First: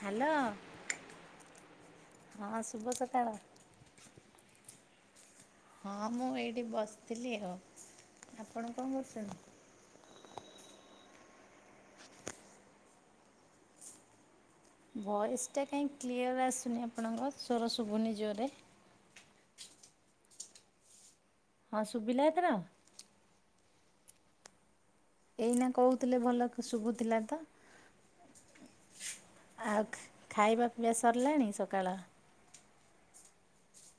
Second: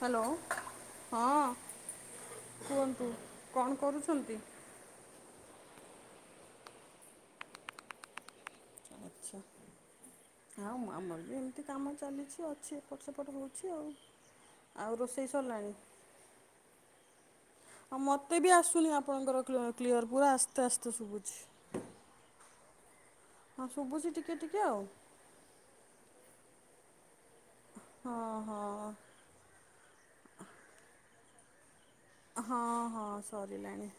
Hello ହଁ ହଁ ଶୁଭ କୁହନ୍ତୁ ସକାଳ କଣ କରୁଛନ୍ତି? ହଁ ମୁଁ ଏଇଠି ବସିଥିଲି ଆଉ। ଆପଣ କଣ କରୁଛନ୍ତି? ଆଚ୍ଛା। ଆଉ ଆମର ବି ଏମିତି କାମ ଚାଲିଛି ଅଛି ଏପଟ ସେପଟ ହେଉଛି ଆଉ। ଆଉ ରୋଷେଇ ଭଏସଟା ସରିଲାଣି କାହିଁ କ୍ଲିଅର୍ ଆସୁନି ଆପଣଙ୍କ ସ୍ୱର ଆଉ ଶୁଭୁନି ମତେ ଜୋରରେ ବି ଆସୁନି ଆପଣଙ୍କର [unintelligible] କ୍ଲିଅର୍ ପୁରା ଆସ୍ତେ ଆସ୍ତେ ଶୁଭୁଛି। ହଁ ଶୁଭିଲା ଏଥର। ହଁ ଶୁଭୁଛି ଟିକେ ଟିକେ ଆଉ। ଏଇନା କହୁଥିଲେ ଭଲ ଶୁଭୁଥିଲା ତ। ହଁ ହଁ। ଆଉ ଖାଇବାକୁ ପିଆ ସରିଲାଣି ସକାଳ। ହଁ ହଁ ସରିଲାଣି।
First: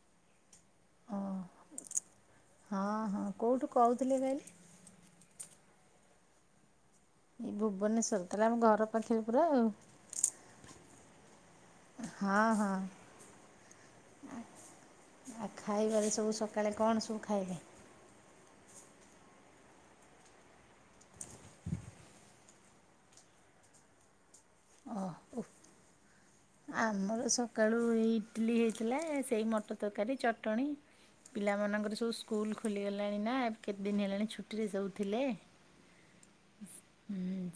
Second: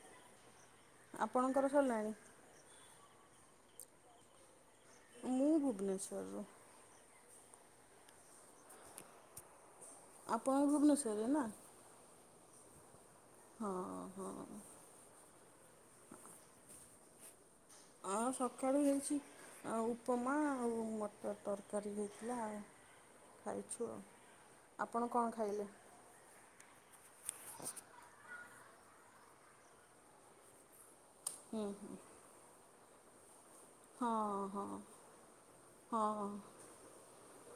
ଓ ଆପଣଙ୍କର ସରିଲାଣି ହଁ ହଁ କେଉଁଠୁ କହୁଥିଲେ କହିଲେ। ମୁଁ ଭୁବନେଶ୍ୱର। ଏଇ ଭୁବନେଶ୍ଵର ତାଲେ ଆମ ଘର ପାଖରେ ପୁରା ଆଉ। ଆପଣଙ୍କ ଭୁବନେଶ୍ୱରରେ ନା। ହଁ ହଁ। ହଁ ହଁ। ଆଉ ଖାଇବାରେ ସବୁ ସକାଳେ କଣ ସବୁ ଖାଇଲେ। ଅ ସକାଳୁ ହେଇଛି। ଆଉ ଉପମା ମୋଟ ତରକାରୀ ହେଇଥିଲା। ଖାଇଛୁ ଆଉ ଆପଣ ଓ କଣ ଖାଇଲେ। ଆମର ସକାଳୁ ଏ ଇଟିଲି ହେଇଥିଲା ସେଇ ମଟର ତରକାରୀ ଚଟଣୀ। ହୁଁ ପିଲାମାନଙ୍କର ସବୁ ସ୍କୁଲ ଖୋଲିଗଲାଣି ନା କେତେ ଦିନ ହଁ ହେଲାଣି ଛୁଟିରେ ହଁ ସବୁ ଥିଲେ ହଁ।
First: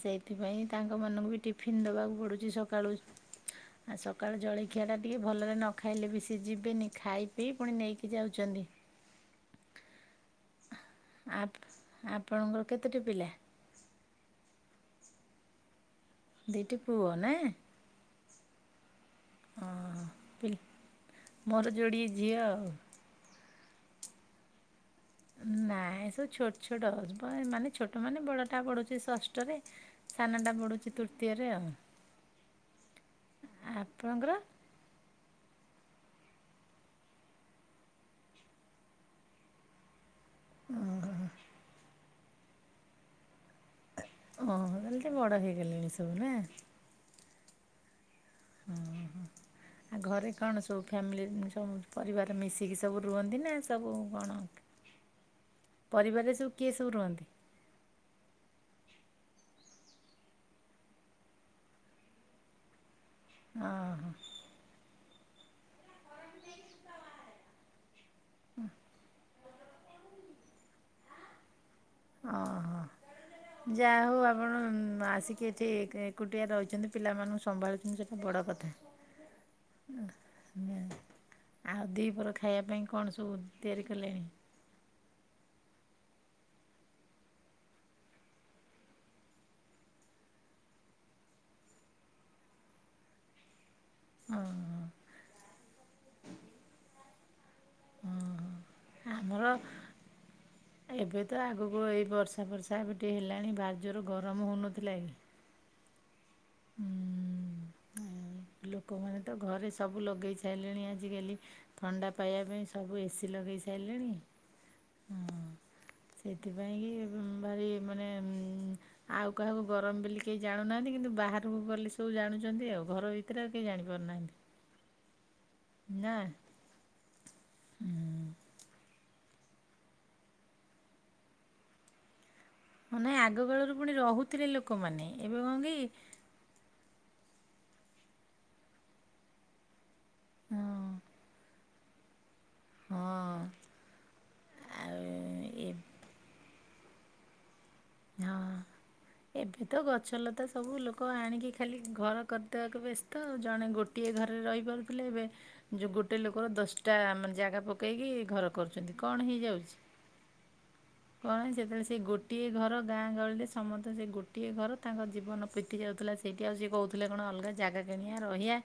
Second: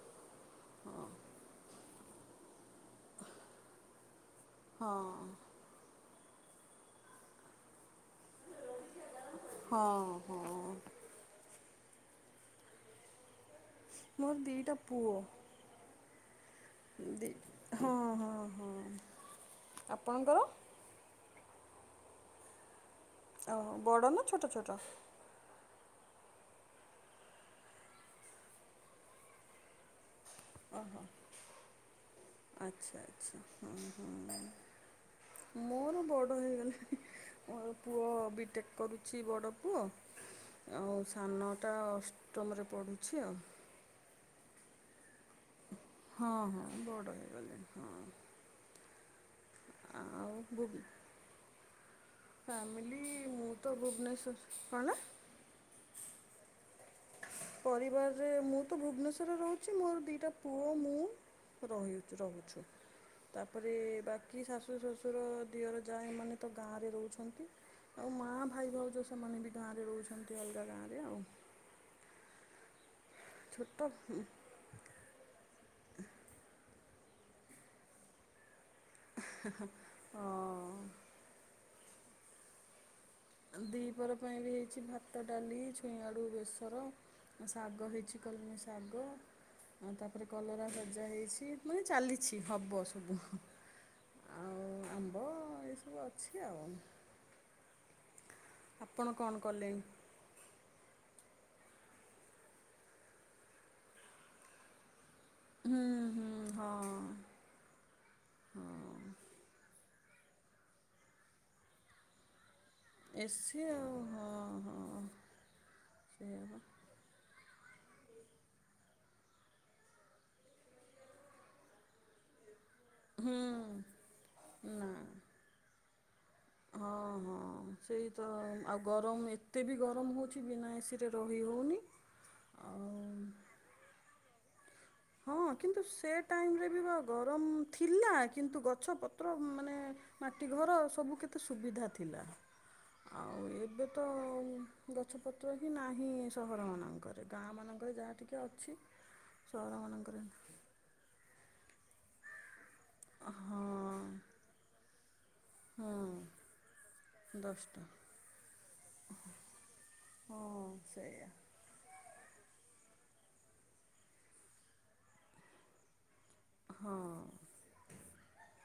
ସେଇଥିପାଇଁ ତାଙ୍କ ମାନକୁ ବି ଟିଫିନ୍ ଦେବାକୁ ପଡୁଛି ସକାଳୁ ଆଉ ସକାଳ ଜଳଖିଆ ହଁ ଟା ଟିକେ ଭଲରେ ନ ଖାଇଲେ ବି ସିଏ ଯିବେନି ଖାଇ ପିଇ ପୁଣି ନେଇକି ଯାଉଛନ୍ତି। ହଁ ହଁ। ଆ ଆପଣଙ୍କର କେତୋଟି ପିଲା? ମୋର ଦିଇଟା ପୁଅ। ଦିଇଟି ପୁଅ ଦି ନା? ହଁ ହଁ ହଁ, ଓହୋ। ଆପଣଙ୍କର? ପିଲ ମୋର ଯୋଡିଏ ଝିଅ ଆଉ। ଓ ବଡ଼ ନା ଛୋଟ ଛୋଟ। ନାଇଁ ଏ ସବୁ ଛୋଟ ଛୋଟ, ମାନେ ଛୋଟ ମାନେ ବଡ଼ଟା ପଡ଼ୁଛି ଷଷ୍ଠରେ। ସାନ ଟା ପଢୁଛି ତୃତୀୟରେ ଆଉ। ଆଛା ଆଛା, ହଁ ଆପଣଙ୍କର ହଁ। ମୋର ବଡ଼ ହେଇଗଲାଣି, ମୋର ପୁଅ ବିଟେକ୍ କରୁଛି ବଡ଼ ପୁଅ। ଆଉ ସାନଟା ଅଷ୍ଟମରେ ପଡୁଛି ଆଉ। ଓହୋ, ତାହାଲେ ତ ବଡ ହେଇଗଲେଣି ସେ। ହଁ ହଁ ବଡ଼ ହେଇଗଲେ ହଁ। ହୁଁ ହୁଁ। ଆଉ ଘରେ କଣ ସବୁ ଫ୍ୟାମିଲି, ସବୁ ପରିବାର ମିଶିକି ଫ୍ୟାମିଲି ସବୁ ରୁହନ୍ତି ମୁଁ ନା ତ ସବୁ ଭୁବନେଶ୍ୱର କଣ? କଣ? ପରିବାରରେ ସବୁ କିଏ ସବୁ ରୁହନ୍ତି? ପରିବାରରେ, ମୁଁ ତ ଭୁବନେଶ୍ଵରରେ ରହୁଛି ମୋର ଦିଇଟା ପୁଅ ମୁଁ ରହିଅଛୁ ରହୁଛୁ। ତାପରେ ଓହୋ ବାକି ଶାଶୁ, ଶ୍ୱଶୁର, ଦିଅର, ଜା ଏମାନେ ତ ଗାଁରେ ରହୁଛନ୍ତି। ଆଉ ମା, ଭାଇ, ଭାଉଜ ସେମାନେ ବି ଗାଁରେ ରହୁଛନ୍ତି, ଅଲଗା ଗାଁରେ ଆଉ। ଓହୋ, ଛୋଟ ଯାହା ହଉ ଆପଣ ଆସି କି ଏଠି ଏକୁଟିଆ ରହିଛନ୍ତି, ପିଲାମାନଙ୍କୁ ସମ୍ଭାଳୁଛନ୍ତି ସେଟା ବଡ କଥା। ଅ ଆଉ ଦିପର ଖାଇବା ପାଇଁ କଣ ସବୁ ତିଆରି ଦିପହର କଲେଣି ପାଇଁ ବି ହେଇଛି ଭା ଭାତ, ଡାଲି, ଛୁଇଁଆଳୁ ବେସର, ଶାଗ ହେଇଛି କଲମ ଶାଗ ଆଉ ତାପରେ କଲରା ଭଜା ହେଇଛି, ମାନେ ଚାଲିଛି, ହବ ସବୁ। ଓ ହ ହବ ଏସବୁ ଅଛି ଆଉ। ଆପଣ କଣ ଆମର କଲେଣି? ଏବେ ତ ଆଗକୁ ଏଇ ବର୍ଷା ଫର୍ଶା ଏବେ ଟିକଏ ହେଲାଣି, ଭାରି ଜୋରେ ଗରମ ହେଉନଥିଲା କି? ହୁଁ-ହୁଁ। ହୁଁ ହଁ ଲୋକମାନେ ତ ଘରେ ସବୁ ଲଗେଇ ସାରିଲେଣି ଆଜିକାଲି। ଥଣ୍ଡା ପାଇବା ପାଇଁ ସବୁ ଏସିି ଏସି ଲଗେଇ ଆଉ ସାରିଲେଣି। ହଁ ହଁ, ସେଇଆ ସେଥିପାଇଁ କି ଭାରି ମାନେ ଆଉ କାହାକୁ ଗରମ ବେଲି କେହି ଜାଣୁନାହାନ୍ତି କିନ୍ତୁ ବାହାରକୁ ଗଲେ ସବୁ ଜାଣୁଛନ୍ତି ଆଉ, ଘର ଭିତରେ ଆଉ କେହି ହୁଁ, ଜାଣିପାରୁନାହାନ୍ତି ନା। ନା। ହଁ-ହଁ ସେଇ? ତ ଆଉ ଗରମ ଏତେ ବି ଗରମ ହଉଛି ବିନା ଏସିରେ ରହି ହଉନି। ହଁ ନାଇଁ ଆଗକାଳରୁ ପୁଣି ରହୁଥିଲେ ଲୋକମାନେ। ଏବେ ହଁ କଣ କିନ୍ତୁ ସେ ଟାଇମରେ ବି ବା ଗରମ ଥିଲା କିନ୍ତୁ ଗଛ ପତ୍ର ମାନେ ମାଟି ଘର କି ସବୁ କେତେ ସୁବିଧା ଥିଲା। ହଁ। ଆଉ ଏବେ ତ ଆଉ ଗଛପତ୍ର ଏ ହିଁ ନାହିଁ ସହର ମାନଙ୍କରେ। ଗାଁ ମାନଙ୍କରେ ଯାହା ଟିକେ ହଁ। ଅଛି ଏବେ ତ ସହରମାନଙ୍କରେ ଗଛଲତା ସବୁ ଲୋକ ଆଣିକି ଖାଲି ଘର କରିଦେବାକୁ ବ୍ୟସ୍ତ ହଁ ଜଣେ ଗୋ ଗୋଟିଏ ଘରେ ରହିପାରୁଥିଲେ ଏବେ ଯୋଉ ଗୋଟେ ହଁ ଲୋକର ଦଶଟା ମାନେ ଜାଗା ଦଶଟା ପକେଇକି ଘର। କରୁଛନ୍ତି, କଣ ହେଇଯାଉଛି? ହଁ ସେୟା। କଣ ସେତେବେଳେ ସେ ଗୋଟିଏ ଘର ଗାଁ ଗହଳିରେ ସମତେ ସେ ଗୋଟିଏ ଘର ତାଙ୍କ ଜୀବନ ବିତି ଯାଉଥିଲା ସେଇଠି ଆଉ ସିଏ ହଁ କହୁଥିଲେ କଣ ଅଲଗା ଜାଗା କିଣିବା ରହିଆ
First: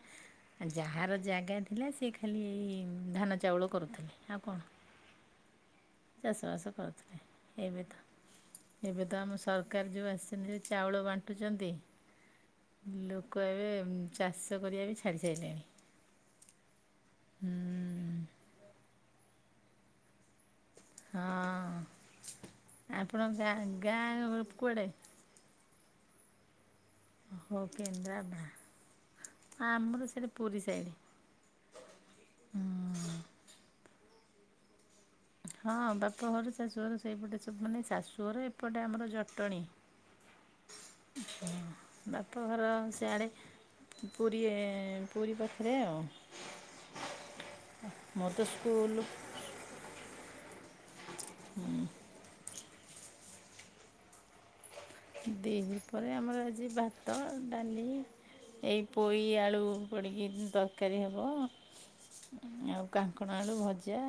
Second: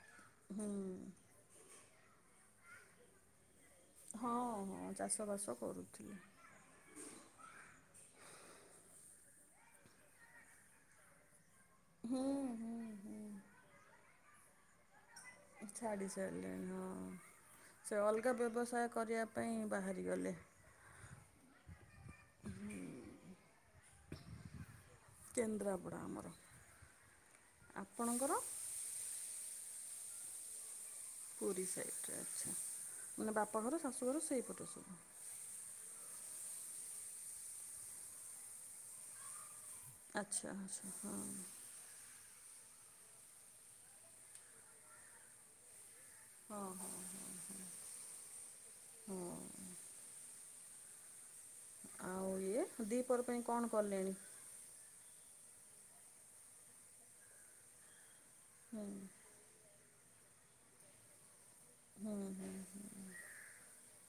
ହୁଁ। ଯାହାର ଜାଗା ଥିଲା ସେ ଖାଲି ଏଇ ଧାନ ଚାଉଳ କରୁଥିଲେ ଆଉ ହଁ କଣ। ହଁ ଚାଷବାସ କରୁଥିଲେ। ଚାଷବାସ କରୁଥିଲେ ଏବେତ ଏବେ ତ ଆମ ସରକାର୍ ଯୋଉ ଆସିଛନ୍ତି ଯେ ଚାଉଳ ବା ଣ୍ଟୁଚନ୍ତି ହୁଁ ହୁଁ ହୁଁ ଲୋକ ଏବେ ଚାଷ କରିବା ବି ଛାଡ଼ିସାଇଲେଣି। ଛାଡ଼ି ସାରିଲେଣି ହଁ ସେ ହୁଁ ଅଲଗା ବ୍ୟବସାୟ କରିବା ପାଇଁ ବାହାରିଗଲେ। ହଁ ଆପଣ ଗାଁ-ଗାଁ କୁଆଡ଼େ? କେନ୍ଦ୍ରାପଡ଼ା ଆମର। ଓହ ଆପଣଙ୍କର କେନ୍ଦ୍ରାପଡା ଆମର ସେଟା ପୁରୀ ସାଇଡ। ପୁରୀ ସାଇଡ଼େରେ ଆଚ୍ଛା, ମାନେ ବାପା ଘର ଶାଶୁଘର ସେଇପଟରେ ସବୁ। ହଁ ବାପଘର ଶାଶୁଘର ସେଇପଟେ ସବୁ, ମାନେ ଶାଶୁଘର ଏପଟେ ଆମର ଜଟଣୀ। ଆଚ୍ଛା-ଆଚ୍ଛା ହଁ। ବାପଘର ସିଆଡ଼େ ପୁରୀ ଏ ପୁରୀ ପାଖେରେ ଆଉ। ହଁ ହଁ ମତେ ସ୍କୁଲୁ ହଁ [unintelligible] ଆଉ ଇଏ ଦିପହର ପାଇଁ କଣ କଲେଣି? ଦିପହରେ ଆମର ଆଜି ଭାତ, ଡାଲି ହୁଁ ଏଇ ପୋଇ ଆଳୁ ପଡ଼ିକି ତରକାରୀ ହେବ, ହୁଁ ହୁଁ ଆଉ କାଙ୍କଣ ଆଳୁ ଭଜା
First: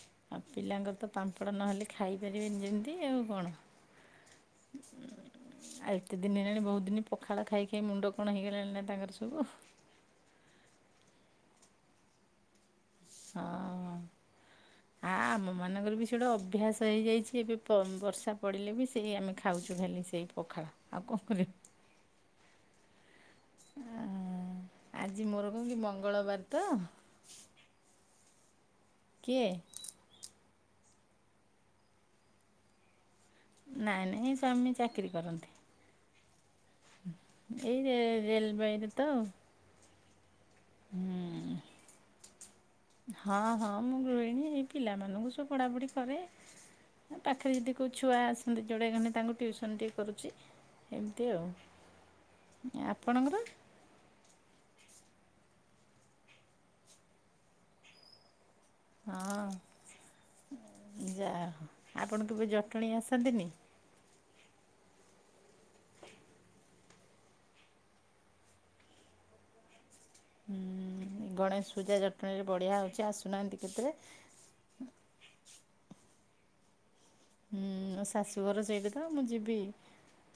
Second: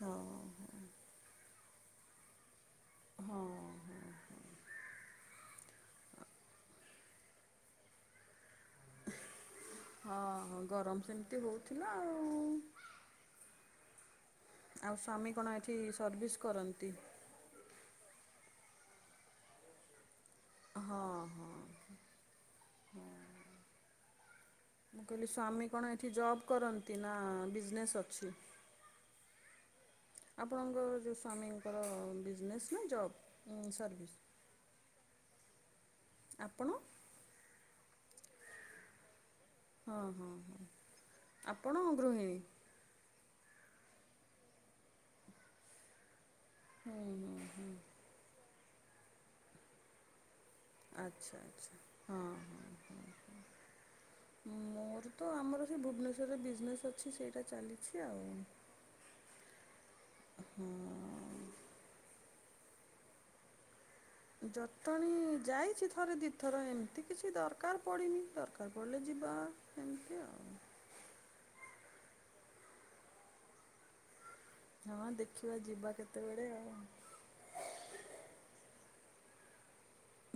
ହଁ ହଁ। ପିଲାଙ୍କର ତ ପାମ୍ପଡ଼ ନହେଲେ ଖାଇପାରିବେନି ଯେମ୍ତି ଆଉ ହଁ କଣ। ହଁ ହଁ ଆଉ ଏତେ ଦିନ୍ ହେଲାଣି ବହୁତ୍ ଦିନି ପଖାଳ ଖାଇ-ଖାଇ ମୁଣ୍ଡ କଣ ହେଇଗଲାଣି ନା ତାଙ୍କର ସବୁ। ହଁ-ହଁ ଗରମ ସେମ୍ତି ହଉଥିଲା ଆଉ। ହଁ ଆଉ ଆ ସ୍ୱାମୀ କଣ ଏଠି ଆମମାନଙ୍କର ବି ସେଇଟା ସର୍ଭିସ୍ ଅଭ୍ୟାସ କରନ୍ତି? ହେଇଯାଇଛି ଏବେବି। ପ ବର୍ଷା ପଡ଼ିଲେ ବି ସେଇ ଆମେ ଖାଉଛୁ ଖାଲି ସେଇ ପଖାଳ, ଆଉ ହଁ କଣ ହଁ। କରିବୁ ଆ ମୁଁ କହିଲି ସ୍ୱାମୀ କଣ ଏଠି ଜବ୍ କରନ୍ତି ନା ବିଜନେସ୍ ଅଛି? କିଏ? ଆପଣଙ୍କର ଯୋଉ ସ୍ୱାମୀଙ୍କର ବିଜନେସ୍ ନା ଜବ୍? ସର୍ଭିସ୍? ନାଇଁ-ନାଇଁ ସ୍ୱାମୀ ଚାକିରି କରନ୍ତି। ଆପଣ? ଏଇ ରେ ରେଲବାଇରେ ତ ଆଉ। ହଁ-ହଁ, ଆପଣ ଗୃହିଣୀ? ହଁ-ହଁ ମୁଁ ଗୃହିଣୀ ଏଇ ପିଲାମାନଙ୍କୁ ସବୁ ପଢ଼ାପଢ଼ି କରେ। ହୁଁ ହୁଁ ପାଖେରେ ହୁଁ ଯଦି କୋଉ ଛୁଆ ଆସନ୍ତି ଯୋଡ଼େ ଘନେ ତାଙ୍କୁ ଟିଉସନ୍ ଟିକେ କରୁଚି। ଏମିତି ଆଉ ଆଚ୍ଛା-ଆଚ୍ଛା ଆପଣଙ୍କର? ହଁ। ମୋର ତ ଆମର ସେ ଭୁବନେଶ୍ୱରରେ ବିଜନେସ୍ ଅଛି ସେଇଟା ଚାଲିଛି ଆଉ। ହଁ ଯାହା ହଁ। ହେଉ ଆପଣ କେବେ ଜଟଣୀ ଆସନ୍ତିନି? ଜଟଣୀ ଯାଇଛି ଥରେ ଦିଥର ଏମିତି କିଛି ଦରକାର୍ ପଡ଼ିନି, ଦରକାର୍ ପଡ଼ିଲେ ଯିବା। ଏମିତି ଆଉ। ହୁଁ ଗଣେଶ ପୂଜା ଜଟଣୀରେ ବଢିଆ ହଉଛି ଆସୁନାହାନ୍ତି କେତେରେ। ହଁ ଦେଖିବା ଯିବା କେତେବେଳେ ଆଉ। ହୁଁ ମୋ ଶାଶୁଘର ସେଇଠି ତ ମୁଁ ଯିବି।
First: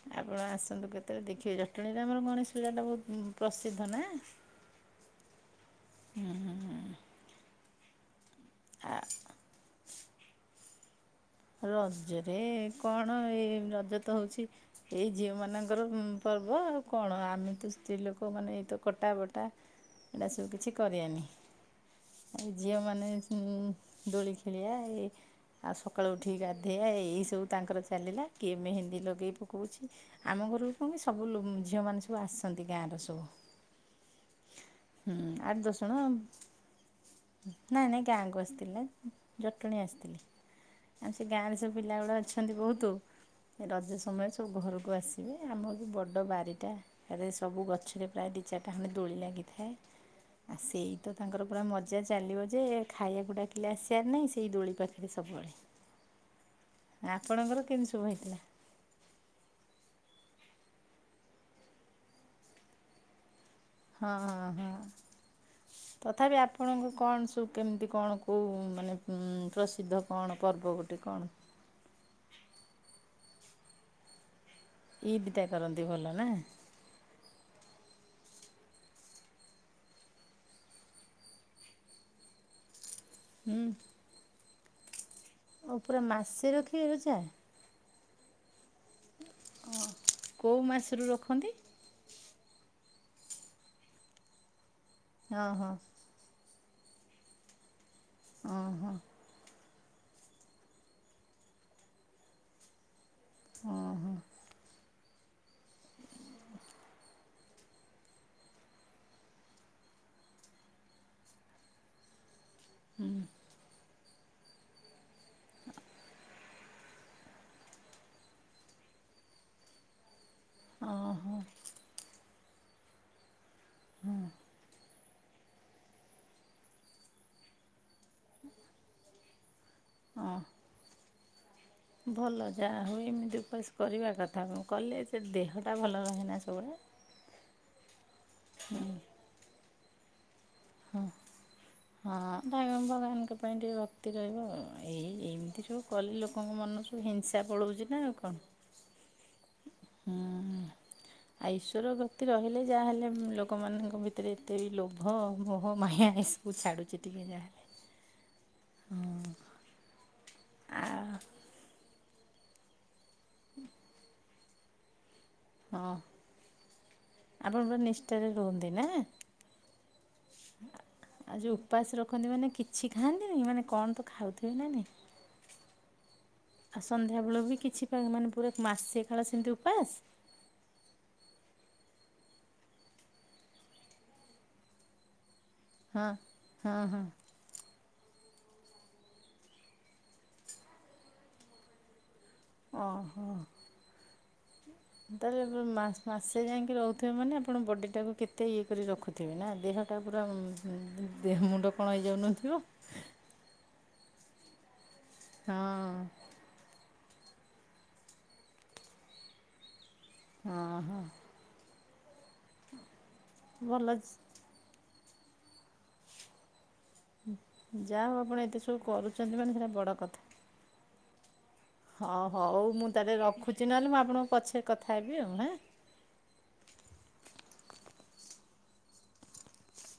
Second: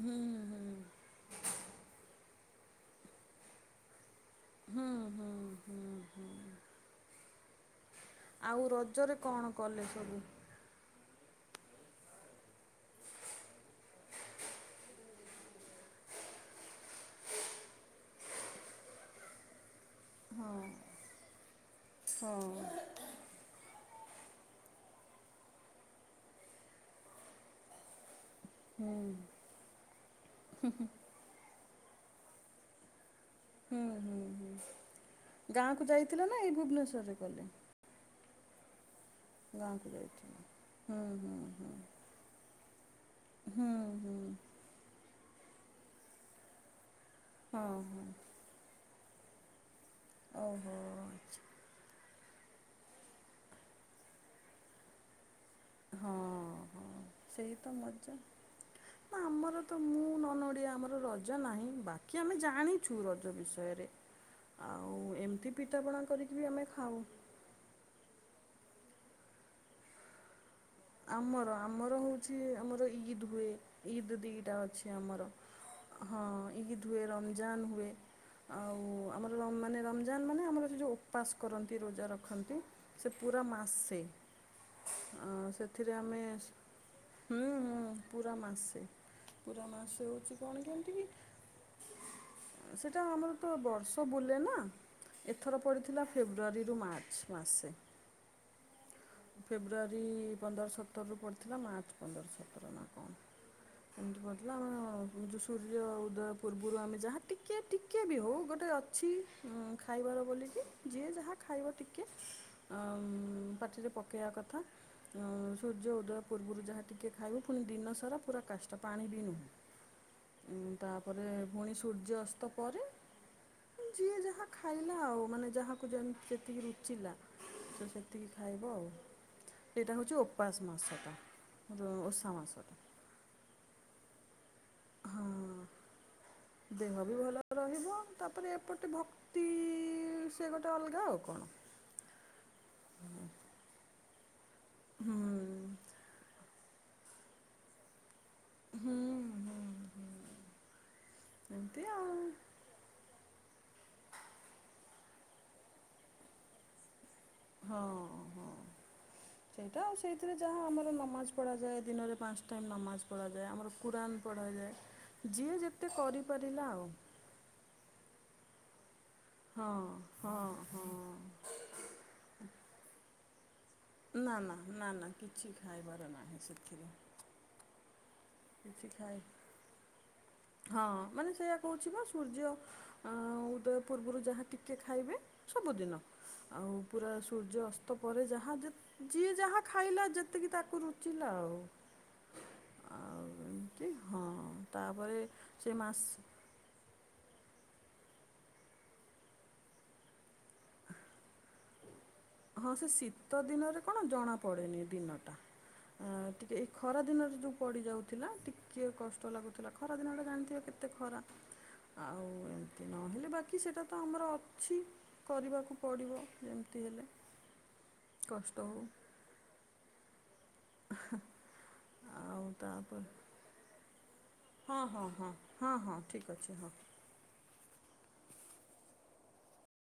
ହୁଁ ଆପଣ ହୁଁ ଆସନ୍ତୁ କେତେବେଳେ ଦେଖିବେ ଜଟଣୀରେ ଆମର ଗଣେଶ ପୂଜାଟା ବହୁତ୍ ପ୍ରସିଦ୍ଧ ନା। ହୁଁ ହୁଁ ହୁଁ ହୁଁ-ହୁଁ-ହୁଁ। ଆଉ ଆ ରଜରେ କଣ କଲେ ସବୁ? ରଜରେ କଣ ଏଇ ରଜ ତ ହଉଛି ଏଇ ଝିଅ ମାନଙ୍କର ପର୍ବ ଆଉ କଣ ଆମେ ତ ସ୍ତ୍ରୀ ଲୋକମାନେ ଏଇତ କଟା ବଟା ଏରା ହଁ ସବୁକିଛି କରିଆନି, ହଁ ଆଉ ଝିଅମାନେ ଦୋଳି ଖେଳିିଆ ଏ ଆଉ ସକାଳୁ ଉଠିକି ଗାଧେଇଆ ଏଇସବୁ ତାଙ୍କର ଚାଲିଲା। କିଏ ହୁଁ ମେହେନ୍ଦୀ ଲଗେଇ ପକଉଛି ଆମ ଘରକୁ କଣ ଆସି ସବୁ ଲୋ ଝିଅମାନେ ସବୁ ଆସନ୍ତି ଗାଁର ସବୁ। ହୁଁ, ହୁଁ, ଆଠ ହୁଁ ଦଶ ଗାଁକୁ ଜଣ ଯାଇଥିଲ ନା ଏଇ ଭୁବନେଶ୍ୱରରେ କଲେ? ନାଇଁ ନାଇଁ ଗାଁକୁ ଆସିଥିଲେ ଜଟଣୀ ଗାଁକୁ ଆସିଥିଲି ଯାଇଥିଲେ। ହୁଁ ଆଉ ସେ ହୁଁ ଗାଁରେ ସବୁ ହୁଁ ପିଲା ଗୁଡ଼ା ଅ ଅଛନ୍ତି ବହୁତୁ ହୁଁ ରଜ ହୁଁ ସମୟରେ ସବୁ ଘରକୁ ଆସିବେ ଆମରବି ବଡ଼ ବାରିଟା ଏରେ ସବୁ ହଁ ହଁ ଗଛରେ ପ୍ରାୟ ଦିଇ ଚାରିଟା ଖଣ୍ଡେ ଦୋଳି ଲାଗିଥାଏ ଆ ଓହୋ ସେଇ ତ ତାଙ୍କର ଆଚ୍ଛା। ପୁରା ମ ମଜା ଚାଲିବ ଯେ ଖାଇବାକୁ ଡାକିଲେ ଆସିଆର ନାହିଁ ସେଇ ଦୋଳି ପାଖରେ ସବୁବେଳେ ହଁ ହଁ ସେଇ ଆପଣଙ୍କର ତ କେମିତି ସବୁ ମଜା ହେଇଥିଲା? ନା ଆମର ତ ମୁଁ ନନ୍ ଓଡ଼ିଆ ଆମର ରଜ ନାହିଁ ବାକି ଆମେ ଜାଣିଛୁ ରଜ ବିଷୟରେ। ହଁ, ହଁ ଆଉ ଏମିତି ପିଠାପଣା କରିକି ତଥାପି ବି ଆମେ ଆପଣଙ୍କୁ ଖାଉ। କଣ ସୁ କେମିତି କଣ କୋଉ ମାନେ ପ୍ରସିଦ୍ଧ କଣ ପର୍ବ ଗୋ ଆମର ଆମର ହଉଛି ଆମର ଇଦ୍ ହୁଏ ଇଦ୍ ଦିଟା ଅଛି। ଆମର ଇଦଟା କରନ୍ତି ଭଲ ହଁ ନା ଇଦ୍ ହୁଏ ରମଜାନ୍ ହୁଏ। ଆଉ ଆମର ମାନେ ରମଜାନ ମାନେ ଆମର ସେ ଯେଉଁ ଉପାସ କରନ୍ତି ରୋଜା ରଖନ୍ତି। ସେ ପୁରା ହୁଁ ମାସେ। ଓ ଏଥିରେ ପୁରା ଆମେ ମାସେ ସ୍ ରଖିବେ ରୋଜା ହୁଁ ହୁଁ ପୁରା ମାସେ ପୁରା ମାସେ ହଉଛି କେଉଁ କଣ କେମତି ମାସରୁ କି? ରଖନ୍ତି ସେଟା ଆମର ତ ବର୍ଷ ପୂରିଲେ ନା ହଁ ଏଥର ହଁ ପଡିଥିଲା ଫେବୃଆରୀରୁ ମାର୍ଚ୍ଚ ମାସେ ଅହ। ଫେବୃୟାରୀ ପନ୍ଦର ସତରରୁ ପଡ଼ିଥିଲା ମାର୍ଚ୍ଚ ପନ୍ଦର ସତର ନା କଣ? ଏମତି ପଡ଼ିଥିଲା ଆମ ସୂର୍ଯ୍ୟ ଉଦୟ ପୂର୍ବୁରୁ ଆମେ ଯାହା ଟିକେ ଟିକେ ବି ହୋଉ ଗୋଟେ ଅଛି ଖାଇବାର ବୋଲିକି ଯିଏ ଯାହା ଖାଇବ ଟିକେ ଆଁ ପାଟିରେ ପକେଇବା କଥା ଆଁ ସୂର୍ଯ୍ୟ ଉଦୟ ପୂର୍ବୁରୁ ଯାହା ଟିକେ ଖାଇବୁ ଫୁଣି ଦିନ ସାରା ପୁରା କାଷ୍ଟା ପାଣି ବି ନୁହେଁ ତାପରେ ଓହୋ ଫୁଣି ସୂର୍ଯ୍ୟଅସ୍ତ ପରେ ହୁଁ। ଯିଏ ଯାହା ଖାଇଲା ଆଉ ମାନେ ଯାହାକୁ ଯେମି ଯେତିକି ରୁଚିଲା ସିଏ ସେତିକି ଖାଇବ ଆଉ ସେଇଟା ହଉଛି ହଁ ଓପାସ ମାସଟା ଓଷା ଭଲ ମାସଟା ଯାହା ହଉ ଏମିତି ଓପାସ କରିବା କ ଥା କଲେ ସେ ହଁ ଦେହଟା ଭଲ ରହେନା ସବୁବେଳେ ଦେହ ବି ହୁଁ ତି ସେ ଗୋଟେ ଅଲଗା ଆଉ କଣ? ହଁ [inaudible] ଭଗବାନଙ୍କ ପାଇଁ ଟିକେ ଭକ୍ତି ରହିବ ଆଉ ଏଇ ହୁଁ ଏମିତି ସବୁ କଲି ଲୋକ ମନରୁ ସବୁ ହିଂସା ପଳୋଉଛି ନା ଆଉ କଣ? ହୁଁ ହୁଁ। ହୁଁ ଆ ଏମିତି ଈଶ୍ଵର ଆଉ ଭକ୍ତି ରହିଲେ ଯାହେଲେ ଲୋକ୍ ଲୋକମାନଙ୍କ ଭିତରେ ଏତେ ବି ଲୋଭ ମୋହ ମାୟା ଏସବୁ ଛାଡ଼ୁଛି ଟିକେ ଯାହା ହଁ ହଁ। ସେଇଟା ଆଉ ସେଇଥିରେ ଯାହା ଆମର ଆଉ ନମାଜ୍ ପଢ଼ାଯାଏ ଦିନରେ ପାଞ୍ଚ ଟାଇମ୍ ନମାଜ ପଢାଯାଏ ଆମର କୁରାନ୍ ପଢ଼ାଯାଏ ଯିଏ ଯେତେ ହଁ କରିପାରିଲା ଆଉ ଆପଣ ପୁରା ନିଷ୍ଠାରେ ରୁହନ୍ତି ନା ହଁ ହଁ। ହଁ ଆ ଯୋଉ ଉପାସ ରଖନ୍ତି ମାନେ କିଛି ଖାଆନ୍ତିନି ମାନେ କଣ ତ ନା ଖାଉଥିବେ ନା ନା ନାହିଁ ନା କିଛି ଖାଇବାର ନାହିଁ ସେ ଆଉ ସନ୍ଧ୍ୟାବେଳକୁ ବି କିଛି ମାନେ ପୁରା କିଛି ମାସେ ଖାଇ କାଳ ସେମିତି ଉପାସ ହଁ ମାନେ ସେଇୟା କହୁଛି ପା ସୂର୍ଯ୍ୟ ଆଁ ଉଦୟ ପୂର୍ବୁରୁ ଯାହା ଟିକେ ଖାଇବେ ସବୁଦିନ ହଁ ହଁ ଆଉ ହଁ। ପୁରା ସୁ ସୂର୍ଯ୍ୟଅସ୍ତ ପରେ ଯାହା ଯେ ଯିଏ ଯାହା ଖାଇଲା ଯେତିକି ତାକୁ ରୁଚିଲା ଆଉ ଅ ହ। କି ହଁ ତାପରେ ସେ ମାସ ଏତେ ଯାଙ୍କେ ରହୁଥିବେ ମାନେ ଆପଣ ବଡ଼ିଟାକୁ କେତେ ଇଏ କରି ରଖୁଥିବେ ନା ଦେହଟା ପୁରା ଉଁ ହୁଁ ଦେହ ମୁଣ୍ଡ କଣ ହେଇଯାଉନଥିବ ହଁ ସେ ଶୀତ ଦିନରେ କଣ ଜଣାପଡ଼େନି ଦିନଟା ହଁ ହଁ ଟିକେ ଏଇ ଖରା ଦିନରେ ଯୋଉ ପଡିଯାଉଥିଲା ଟିକିଏ କଷ୍ଟ ଲାଗୁଥିଲା ଖରା ଦିନରେ ହଁ ଜାଣିଥିବେ କେତେ ହଁ ଖରା ଆଉ ଏମିତି ନହେଲେ ବାକି ସେଟା ଭଲ ତ ଆମର ଅଛି କରିବାକୁ ପଡ଼ିବ ଯେମିତି ହେଲେ ଯା ହୋଉ ଆପଣ କଷ୍ଟ ଏତେ ହଉ ସବୁ କରୁଛନ୍ତି ମାନେ ସେଇଟା ବଡ଼ କଥା [inaudible] ଆ ହା ହ ହଉ ମୁଁ ତାହେଲେ ରଖୁଛି ନହେଲେ ମୁଁ ଆପଣଙ୍କୁ ପଛେ ହଁ କଥା ହଁ ହେବି ହଁ ଆଉ ହାଁ ହଁ ହଁ ଠିକ୍ ଅଛି ହଁ